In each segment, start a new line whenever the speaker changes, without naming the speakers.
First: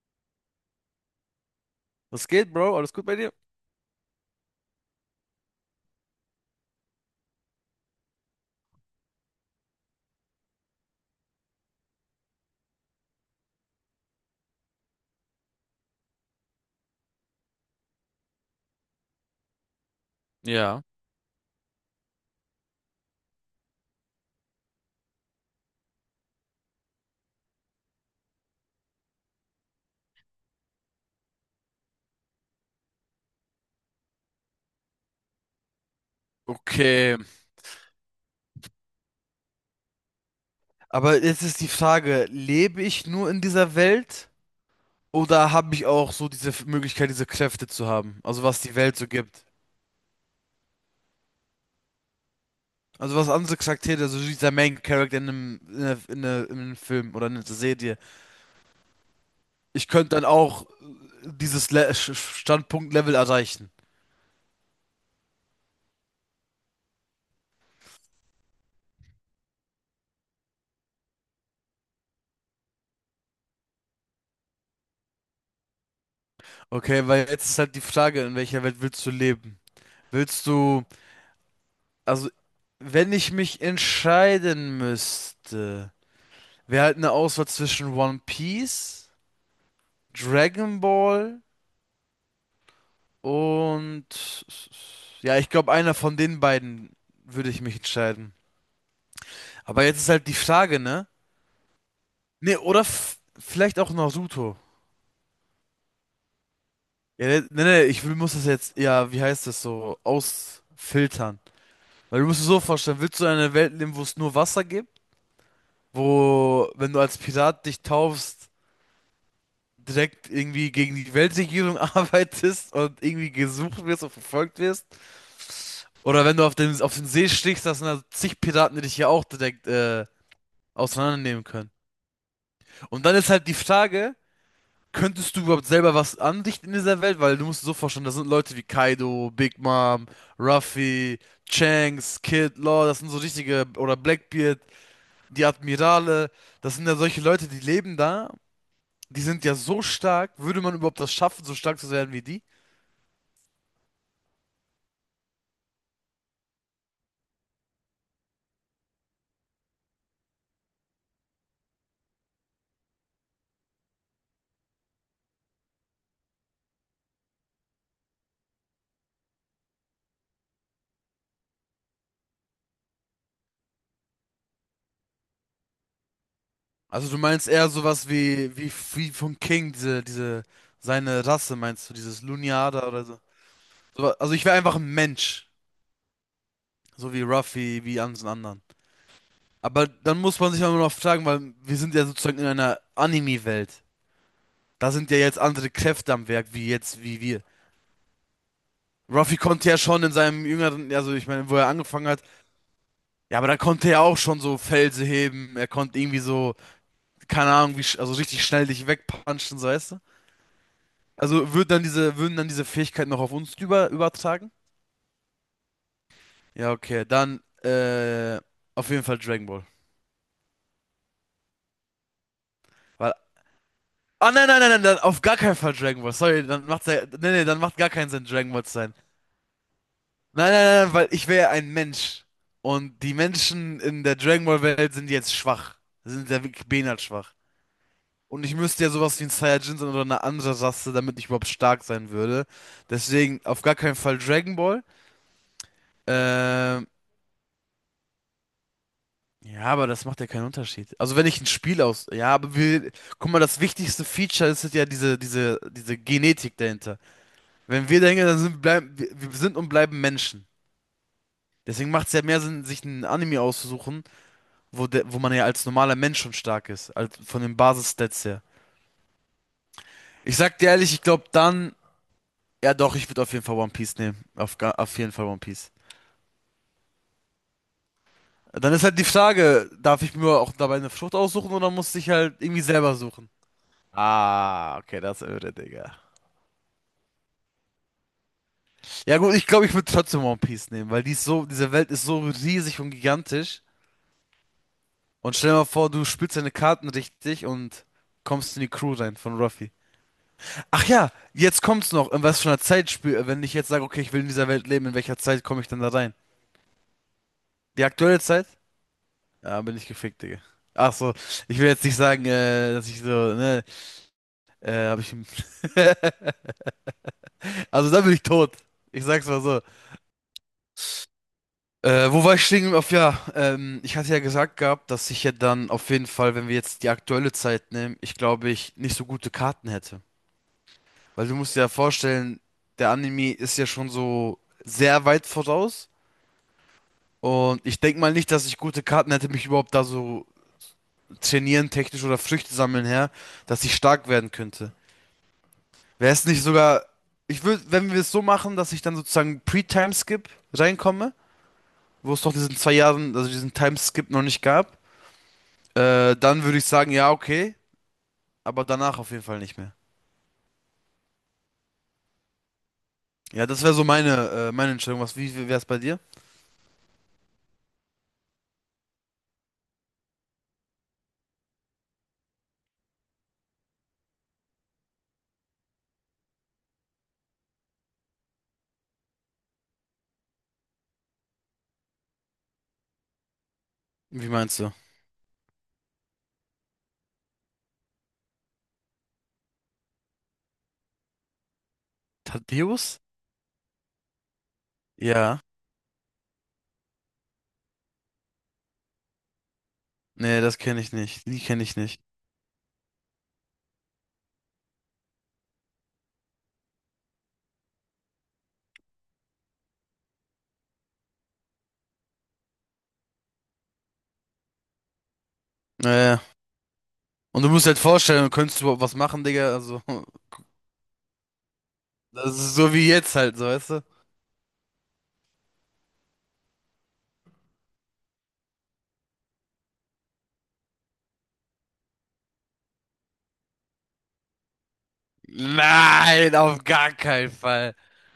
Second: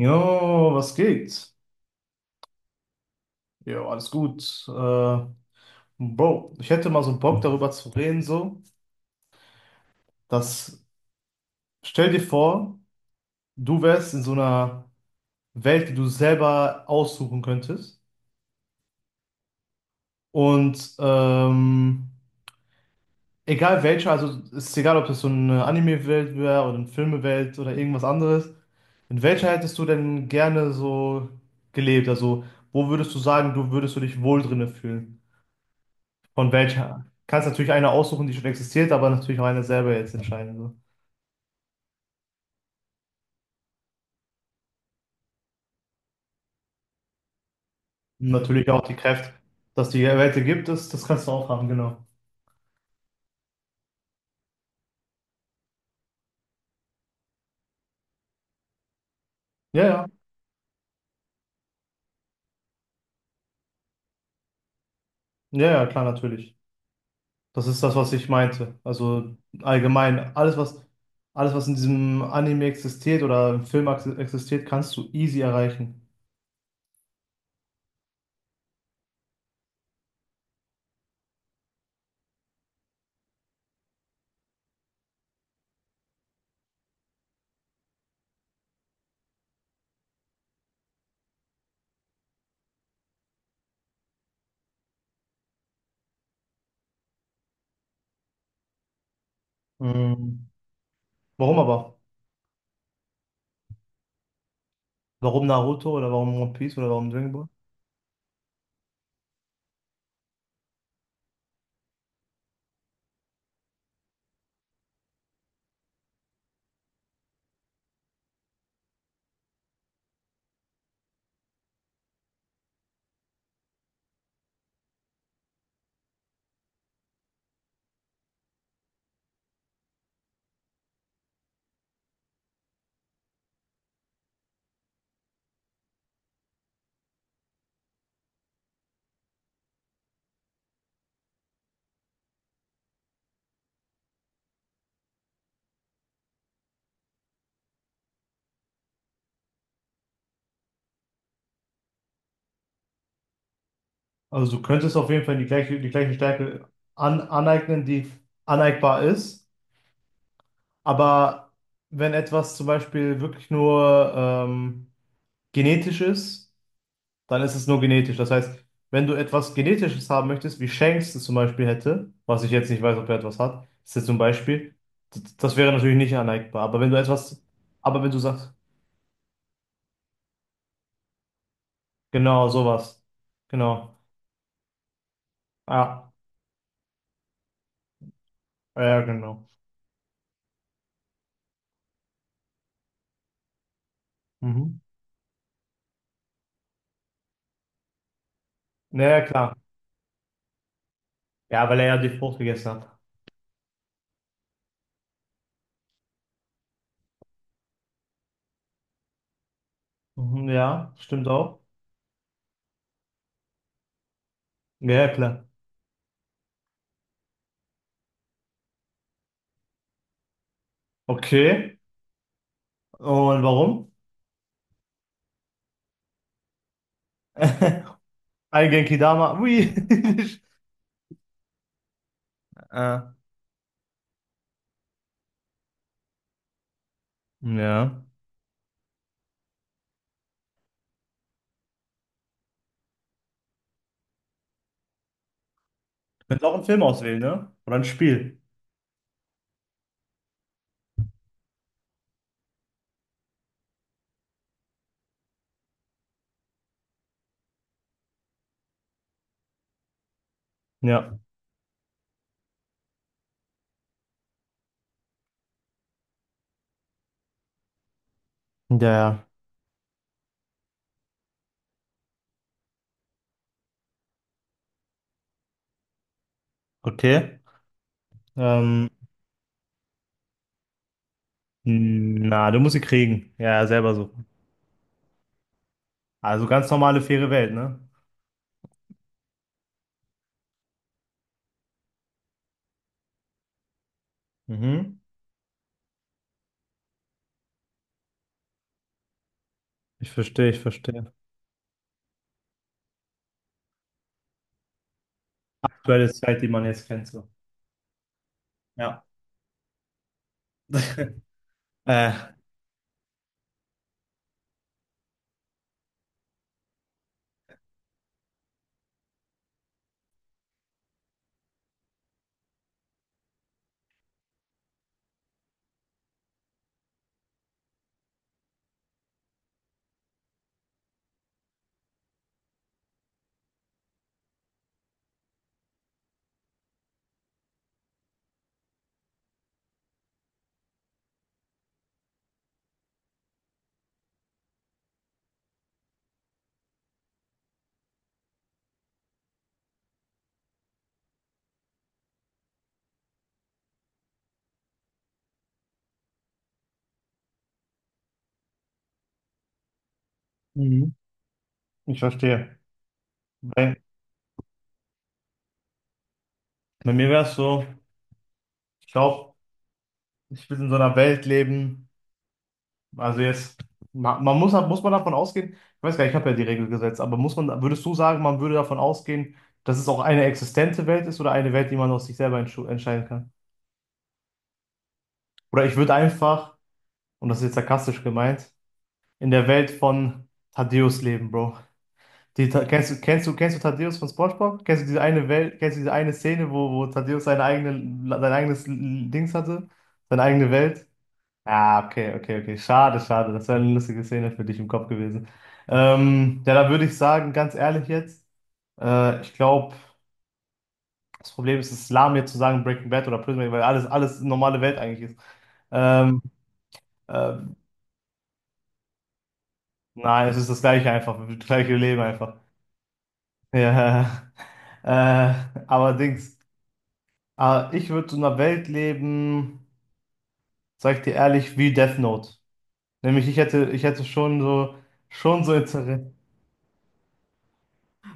Jo, was geht?
Was geht, Bro? Alles gut bei dir?
Jo, alles gut. Bro, ich hätte mal so Bock darüber zu reden, so, dass, stell dir vor, du wärst in so einer Welt, die du selber aussuchen könntest.
Ja.
Und egal welche, also es ist egal, ob das so eine Anime-Welt wäre oder eine Filme-Welt oder irgendwas anderes. In welcher hättest du denn gerne so gelebt? Also, wo würdest du sagen, du würdest du dich wohl drinne fühlen? Von welcher?
Okay.
Kannst natürlich eine aussuchen, die schon existiert, aber natürlich auch eine selber jetzt entscheiden. So.
Aber jetzt ist die Frage, lebe ich nur in dieser Welt oder habe ich auch so diese Möglichkeit, diese Kräfte zu haben?
Und
Also was
natürlich
die
auch
Welt
die
so
Kräfte,
gibt.
dass die Welt gibt, das kannst du auch haben, genau.
Also was andere Charaktere, also dieser Main Character in einem Film oder in einer Serie.
Ja,
Ich
ja,
könnte dann auch dieses Standpunkt-Level erreichen.
ja, klar, natürlich. Das ist das, was ich meinte. Also allgemein, alles, was in diesem Anime existiert oder im Film existiert, kannst du easy erreichen.
Okay, weil jetzt ist halt die Frage, in welcher Welt willst du leben? Willst du, also wenn ich mich entscheiden müsste. Wäre halt eine Auswahl zwischen One Piece, Dragon Ball und ja, ich glaube, einer von den beiden würde ich mich entscheiden. Aber jetzt ist halt die
Mhm.
Frage, ne?
Warum aber?
Ne, oder vielleicht auch Naruto.
Warum Naruto oder warum One Piece oder warum
Ja,
Dragon
ne,
Ball?
ne, ne, ich will, muss das jetzt, ja, wie heißt das so, ausfiltern. Weil du musst dir so vorstellen, willst du in einer Welt leben, wo es nur Wasser gibt? Wo, wenn du als Pirat dich taufst, direkt irgendwie gegen die Weltregierung arbeitest und irgendwie gesucht wirst und verfolgt wirst? Oder wenn du auf den See stichst, das sind da zig Piraten, die dich hier auch direkt auseinandernehmen können. Und dann ist halt die Frage, könntest du überhaupt selber was anrichten in dieser Welt? Weil du musst dir so vorstellen, das sind Leute wie Kaido, Big Mom, Ruffy, Shanks, Kid, Law, das sind so richtige, oder Blackbeard, die Admirale, das sind ja solche Leute, die leben da, die sind ja so stark, würde man überhaupt das schaffen, so stark zu werden wie die?
Also du könntest auf jeden Fall die gleiche Stärke aneignen, die aneignbar ist. Aber wenn etwas zum Beispiel wirklich nur genetisch ist, dann ist es nur genetisch. Das heißt, wenn du etwas Genetisches haben möchtest, wie Shanks es zum Beispiel hätte, was ich jetzt nicht weiß, ob er etwas hat, ist jetzt zum Beispiel, das wäre natürlich nicht aneignbar.
Also du meinst eher
Aber
sowas
wenn du sagst,
wie, wie von King, seine Rasse, meinst du, dieses
genau,
Luniada
sowas,
oder so.
genau,
So also ich wäre einfach ein Mensch,
ja,
so wie Ruffy, wie alle anderen.
ja, genau.
Aber dann muss man sich auch immer noch fragen, weil wir sind ja sozusagen in einer Anime-Welt.
Mhm.
Da sind ja jetzt andere Kräfte am Werk, wie jetzt, wie wir.
Naja,
Ruffy
klar.
konnte ja schon in seinem jüngeren, also ich meine, wo er
Ja, weil er ja
angefangen
die
hat,
Frucht gegessen hat.
ja, aber da konnte er auch schon so Felsen heben, er konnte irgendwie so, keine Ahnung, wie, also richtig schnell dich wegpunchen, so weißt du?
Mhm, ja, stimmt
Also
auch.
würden dann diese Fähigkeiten noch auf uns übertragen?
Ja, ja, klar.
Ja, okay, dann auf jeden Fall Dragon Ball.
Okay.
Weil,
Und warum?
ah, nein, dann auf gar keinen Fall Dragon Ball. Sorry, dann macht's ja, nee, dann macht gar keinen Sinn, Dragon Ball
Ein
zu sein.
Genki Dama. Ui.
Nein, weil ich wäre ja ein Mensch.
Äh,
Und die Menschen in der Dragon Ball Welt sind jetzt schwach. Sind ja wirklich behindert schwach.
ja.
Und ich müsste ja sowas wie ein Saiyajin sein oder eine andere Rasse, damit ich überhaupt stark sein würde. Deswegen auf gar keinen Fall Dragon Ball.
Könntest auch einen Film
Ähm,
auswählen, ne? Oder ein Spiel.
Ja, aber das macht ja keinen Unterschied. Also wenn ich ein Spiel aus... Ja, aber wir... Guck mal, das wichtigste Feature ist ja diese Genetik dahinter. Wenn wir denken, wir sind und bleiben Menschen.
Ja.
Deswegen macht es ja mehr Sinn, sich ein Anime auszusuchen, wo man ja als normaler Mensch schon stark ist. Als, von den Basis-Stats her.
Ja, ja.
Ich sag dir ehrlich, ich glaube dann... Ja doch, ich würde auf jeden Fall One Piece nehmen. Auf jeden Fall One Piece.
Okay.
Dann ist
Ähm,
halt die Frage, darf ich mir auch dabei eine Frucht aussuchen oder muss ich halt
na, du
irgendwie
musst sie
selber suchen?
kriegen. Ja, ja, selber suchen.
Ah, okay, das irre, Digga.
Also ganz normale, faire Welt, ne?
Ja gut, ich glaube, ich würde trotzdem One Piece nehmen, weil die ist so, diese Welt ist so riesig und gigantisch.
Mhm.
Und stell dir mal vor, du spielst deine Karten richtig und kommst in die Crew rein von Ruffy.
Ich verstehe, ich
Ach ja,
verstehe.
jetzt kommt's noch. In was für einer Zeit spiel, wenn ich jetzt sage, okay, ich will in dieser Welt leben, in welcher Zeit komme ich dann da
Aktuelle
rein?
Zeit, die man jetzt kennt, so.
Die aktuelle Zeit?
Ja.
Ja, bin ich gefickt, Digga. Ach so, ich will jetzt nicht sagen,
Äh,
dass ich so, ne, hab ich. Also da bin ich tot. Ich sag's mal so. Wo war ich stehen? Auf ja, ich hatte ja gesagt gehabt, dass ich ja dann auf jeden Fall, wenn wir jetzt die aktuelle Zeit nehmen, ich glaube, ich nicht so gute Karten hätte. Weil du musst dir ja vorstellen, der Anime ist ja schon so sehr weit voraus. Und ich denke mal nicht, dass ich gute Karten hätte, mich überhaupt da so trainieren, technisch oder Früchte sammeln her, dass ich stark werden könnte. Wäre es nicht sogar, ich würde, wenn wir es so machen, dass ich dann sozusagen Pre-Time-Skip reinkomme, wo es doch diesen zwei Jahren, also diesen Time-Skip noch nicht gab. Dann würde ich sagen, ja, okay, aber danach auf jeden Fall nicht mehr.
mhm. Ich verstehe.
Ja, das wäre
Bei,
so meine, meine Entscheidung. Was, wie wäre es bei dir?
bei mir wäre es so, ich glaube, ich will in so einer Welt leben. Also jetzt, man muss man davon ausgehen, ich weiß gar nicht, ich habe ja die Regel gesetzt, aber muss man, würdest du sagen, man würde davon ausgehen, dass es auch eine existente Welt ist oder eine Welt, die man aus sich selber entscheiden kann?
Wie meinst du?
Oder ich würde einfach, und das ist jetzt sarkastisch gemeint, in der Welt von Thaddeus leben, Bro. Die, Ta- kennst
Thaddeus?
du, kennst du, kennst du Thaddeus von SpongeBob? Kennst du diese eine
Ja.
Welt, kennst du diese eine Szene, wo Thaddeus sein eigenes Dings hatte, seine
Nee,
eigene
das kenne
Welt?
ich nicht. Die kenne ich
Ah,
nicht.
okay. Schade, schade. Das wäre eine lustige Szene für dich im Kopf gewesen. Ja, da würde ich sagen, ganz ehrlich jetzt, ich glaube, das Problem ist, es ist lahm jetzt zu sagen Breaking Bad oder Prison Break, weil alles normale Welt eigentlich ist. Ähm,
Naja.
äh,
Und du musst halt vorstellen, könntest du überhaupt was machen, Digga? Also,
nein, es ist das gleiche einfach, das gleiche Leben
das
einfach.
ist so wie jetzt halt, so, weißt du?
Ja, äh, aber Dings, ich würde in einer Welt leben, sag ich dir ehrlich, wie Death Note. Nämlich ich hätte schon so Interesse.
Nein, auf gar keinen Fall.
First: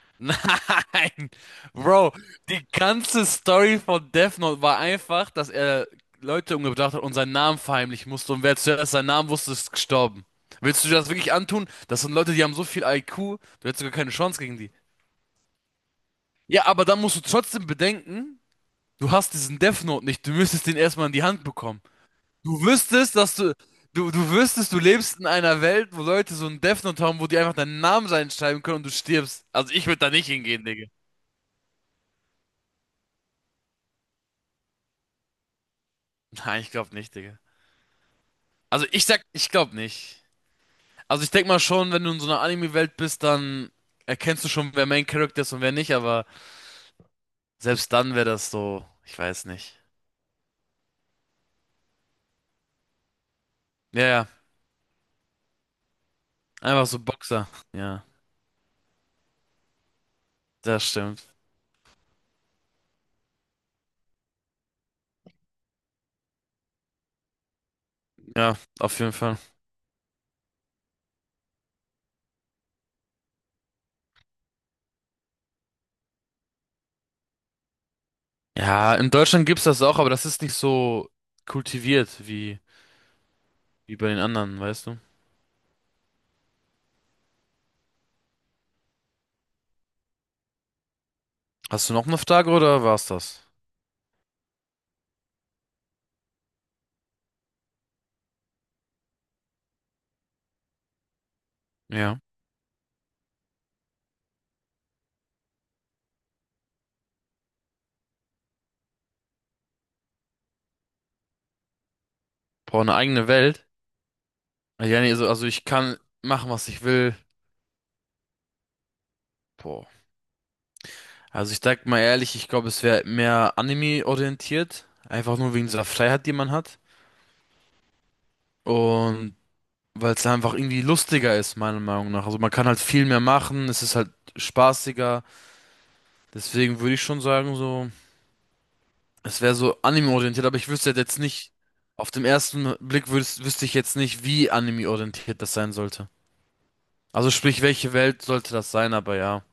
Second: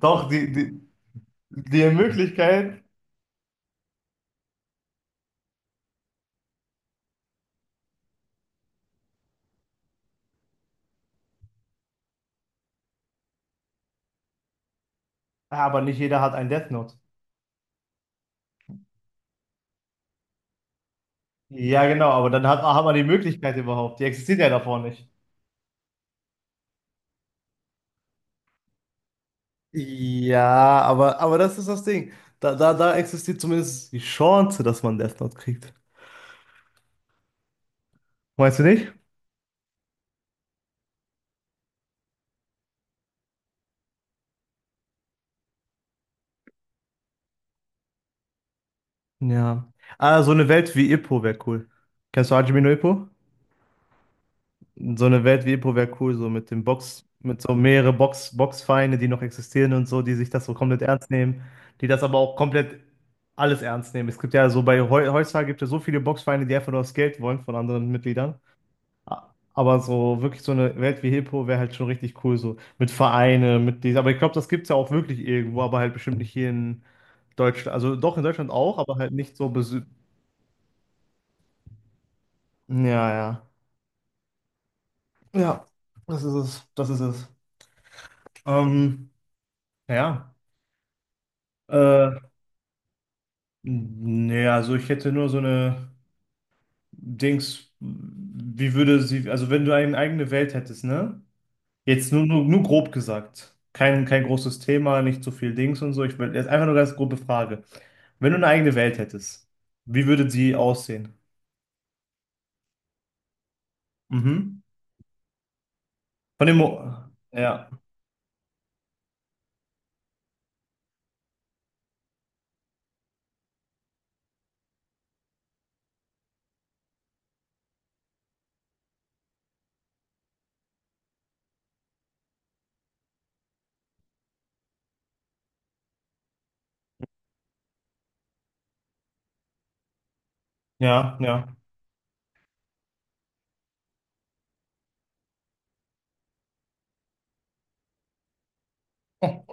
Doch,
Nein,
die
Bro, die
Möglichkeit,
ganze Story von Death Note war einfach, dass er Leute umgebracht hat und seinen Namen verheimlichen musste und wer zuerst seinen Namen wusste, ist gestorben. Willst du dir das wirklich antun? Das sind Leute, die haben so viel IQ, du hättest sogar keine Chance gegen die.
aber nicht jeder hat ein
Ja,
Death
aber
Note.
dann musst du trotzdem bedenken, du hast diesen Death Note nicht, du müsstest den erstmal in die Hand bekommen.
Ja, genau, aber dann
Du
hat man die
wüsstest, dass du,
Möglichkeit überhaupt. Die
du
existiert ja
wüsstest, du
davor nicht.
lebst in einer Welt, wo Leute so einen Death Note haben, wo die einfach deinen Namen reinschreiben können und du stirbst. Also ich würde da nicht hingehen,
Ja,
Digga.
aber das ist das Ding. Da existiert zumindest die Chance, dass man Death Note kriegt.
Nein, ich glaube nicht, Digga.
Meinst du
Also
nicht?
ich sag, ich glaube nicht. Also ich denk mal schon, wenn du in so einer Anime-Welt bist, dann erkennst du schon, wer Main Character ist und wer nicht, aber selbst dann wäre das so, ich weiß
Ja.
nicht.
Ah, so eine Welt wie Ippo wäre cool. Kennst du Hajime no Ippo?
Ja, ja,
So eine Welt wie Epo wäre cool, so mit dem
einfach so
Box, mit
Boxer.
so mehrere
Ja,
Box, Boxvereine, die noch existieren und so, die sich das so komplett
das
ernst
stimmt.
nehmen, die das aber auch komplett alles ernst nehmen. Es gibt ja so bei heutzutage gibt es ja so viele Boxvereine, die einfach nur das Geld wollen von anderen Mitgliedern.
Ja, auf jeden Fall.
Aber so wirklich so eine Welt wie Hippo wäre halt schon richtig cool, so mit Vereine, mit dies. Aber ich glaube, das gibt es ja auch wirklich irgendwo, aber halt bestimmt nicht hier in Deutschland. Also doch in Deutschland auch,
Ja,
aber
in
halt nicht
Deutschland
so
gibt's
besü.
das auch, aber das ist nicht so kultiviert wie,
Ja, ja.
wie bei den anderen, weißt du?
Ja, das ist es. Das ist es. Ähm, ja.
Hast du noch
Äh,
eine Frage oder war's das?
nee, also ich hätte nur so eine Dings, wie würde sie, also wenn du eine eigene Welt hättest, ne? Jetzt
Ja.
nur grob gesagt. Kein großes Thema, nicht so viel Dings und so. Ich will jetzt einfach nur ganz grobe Frage. Wenn du eine eigene Welt hättest, wie würde sie aussehen?
Boah, eine eigene Welt?
Mhm.
Ja, nee, also ich kann
Von
machen,
dem
was ich
Mo
will.
ja,
Boah. Also ich sag mal ehrlich, ich glaube, es wäre mehr Anime-orientiert. Einfach nur wegen dieser Freiheit, die man hat. Und weil es einfach irgendwie lustiger ist, meiner Meinung nach. Also man kann halt viel mehr machen, es ist halt spaßiger. Deswegen würde ich schon sagen, so, es wäre so Anime-orientiert, aber ich wüsste halt
ja,
jetzt nicht,
ja.
auf dem ersten Blick würdest, wüsste ich jetzt nicht, wie Anime-orientiert das sein sollte. Also sprich, welche Welt sollte das sein, aber ja.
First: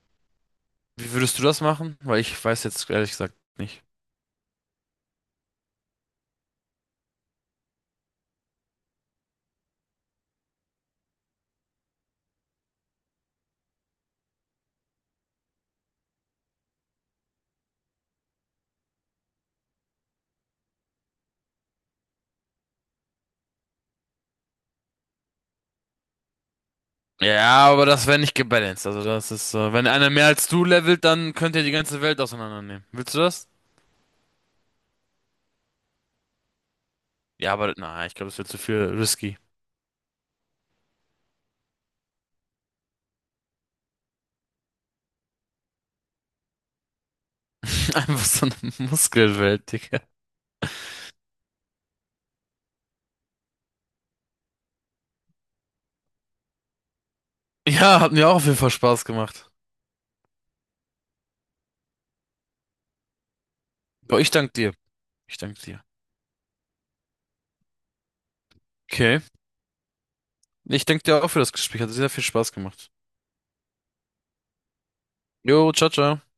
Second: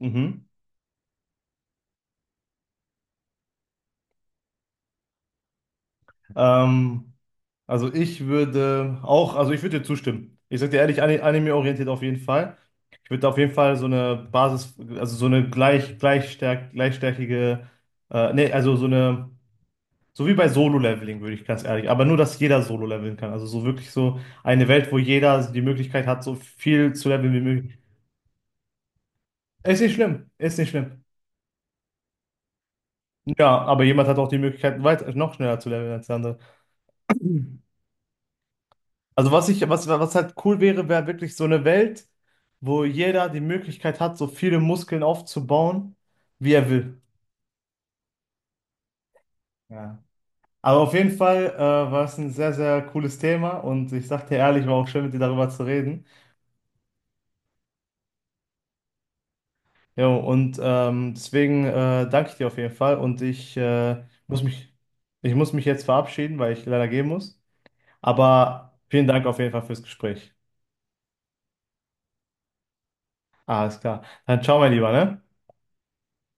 Mhm.
Wie würdest du das machen? Weil ich weiß jetzt ehrlich gesagt nicht.
Ähm, also ich würde auch, also ich würde dir zustimmen. Ich sag dir ehrlich, anime-orientiert auf jeden Fall. Ich würde auf jeden Fall so eine Basis, also so eine gleichstärkige, also so eine, so wie bei Solo-Leveling, würde ich ganz ehrlich, aber nur, dass jeder Solo-Leveln kann. Also so wirklich so eine Welt, wo jeder die Möglichkeit hat, so viel zu leveln wie
Ja,
möglich.
aber das wäre nicht gebalanced. Also das ist,
Ist
wenn
nicht
einer mehr
schlimm,
als
ist
du
nicht schlimm.
levelt, dann könnt ihr die ganze Welt auseinandernehmen. Willst du das?
Ja, aber jemand hat auch die Möglichkeit, weiter, noch schneller zu leveln als der andere.
Ja, aber na, ich glaube, das wird zu viel
Also
risky.
was halt cool wäre, wäre wirklich so eine Welt, wo jeder die Möglichkeit hat, so viele Muskeln aufzubauen, wie er will.
Einfach so eine Muskelwelt, Digga.
Ja. Aber auf jeden Fall war es ein sehr, sehr cooles Thema und ich sag dir ehrlich, war auch schön, mit dir darüber zu reden.
Ja, hat mir auch auf jeden Fall Spaß gemacht.
Jo, und deswegen danke ich dir auf jeden Fall und
Boah, ich
muss
danke
mich,
dir.
ich
Ich
muss
danke
mich
dir.
jetzt verabschieden, weil ich leider gehen muss. Aber vielen
Okay.
Dank auf jeden Fall fürs Gespräch.
Ich danke dir auch für das Gespräch. Hat sehr viel Spaß gemacht.
Alles klar. Dann ciao, mein Lieber, ne?
Jo, ciao, ciao.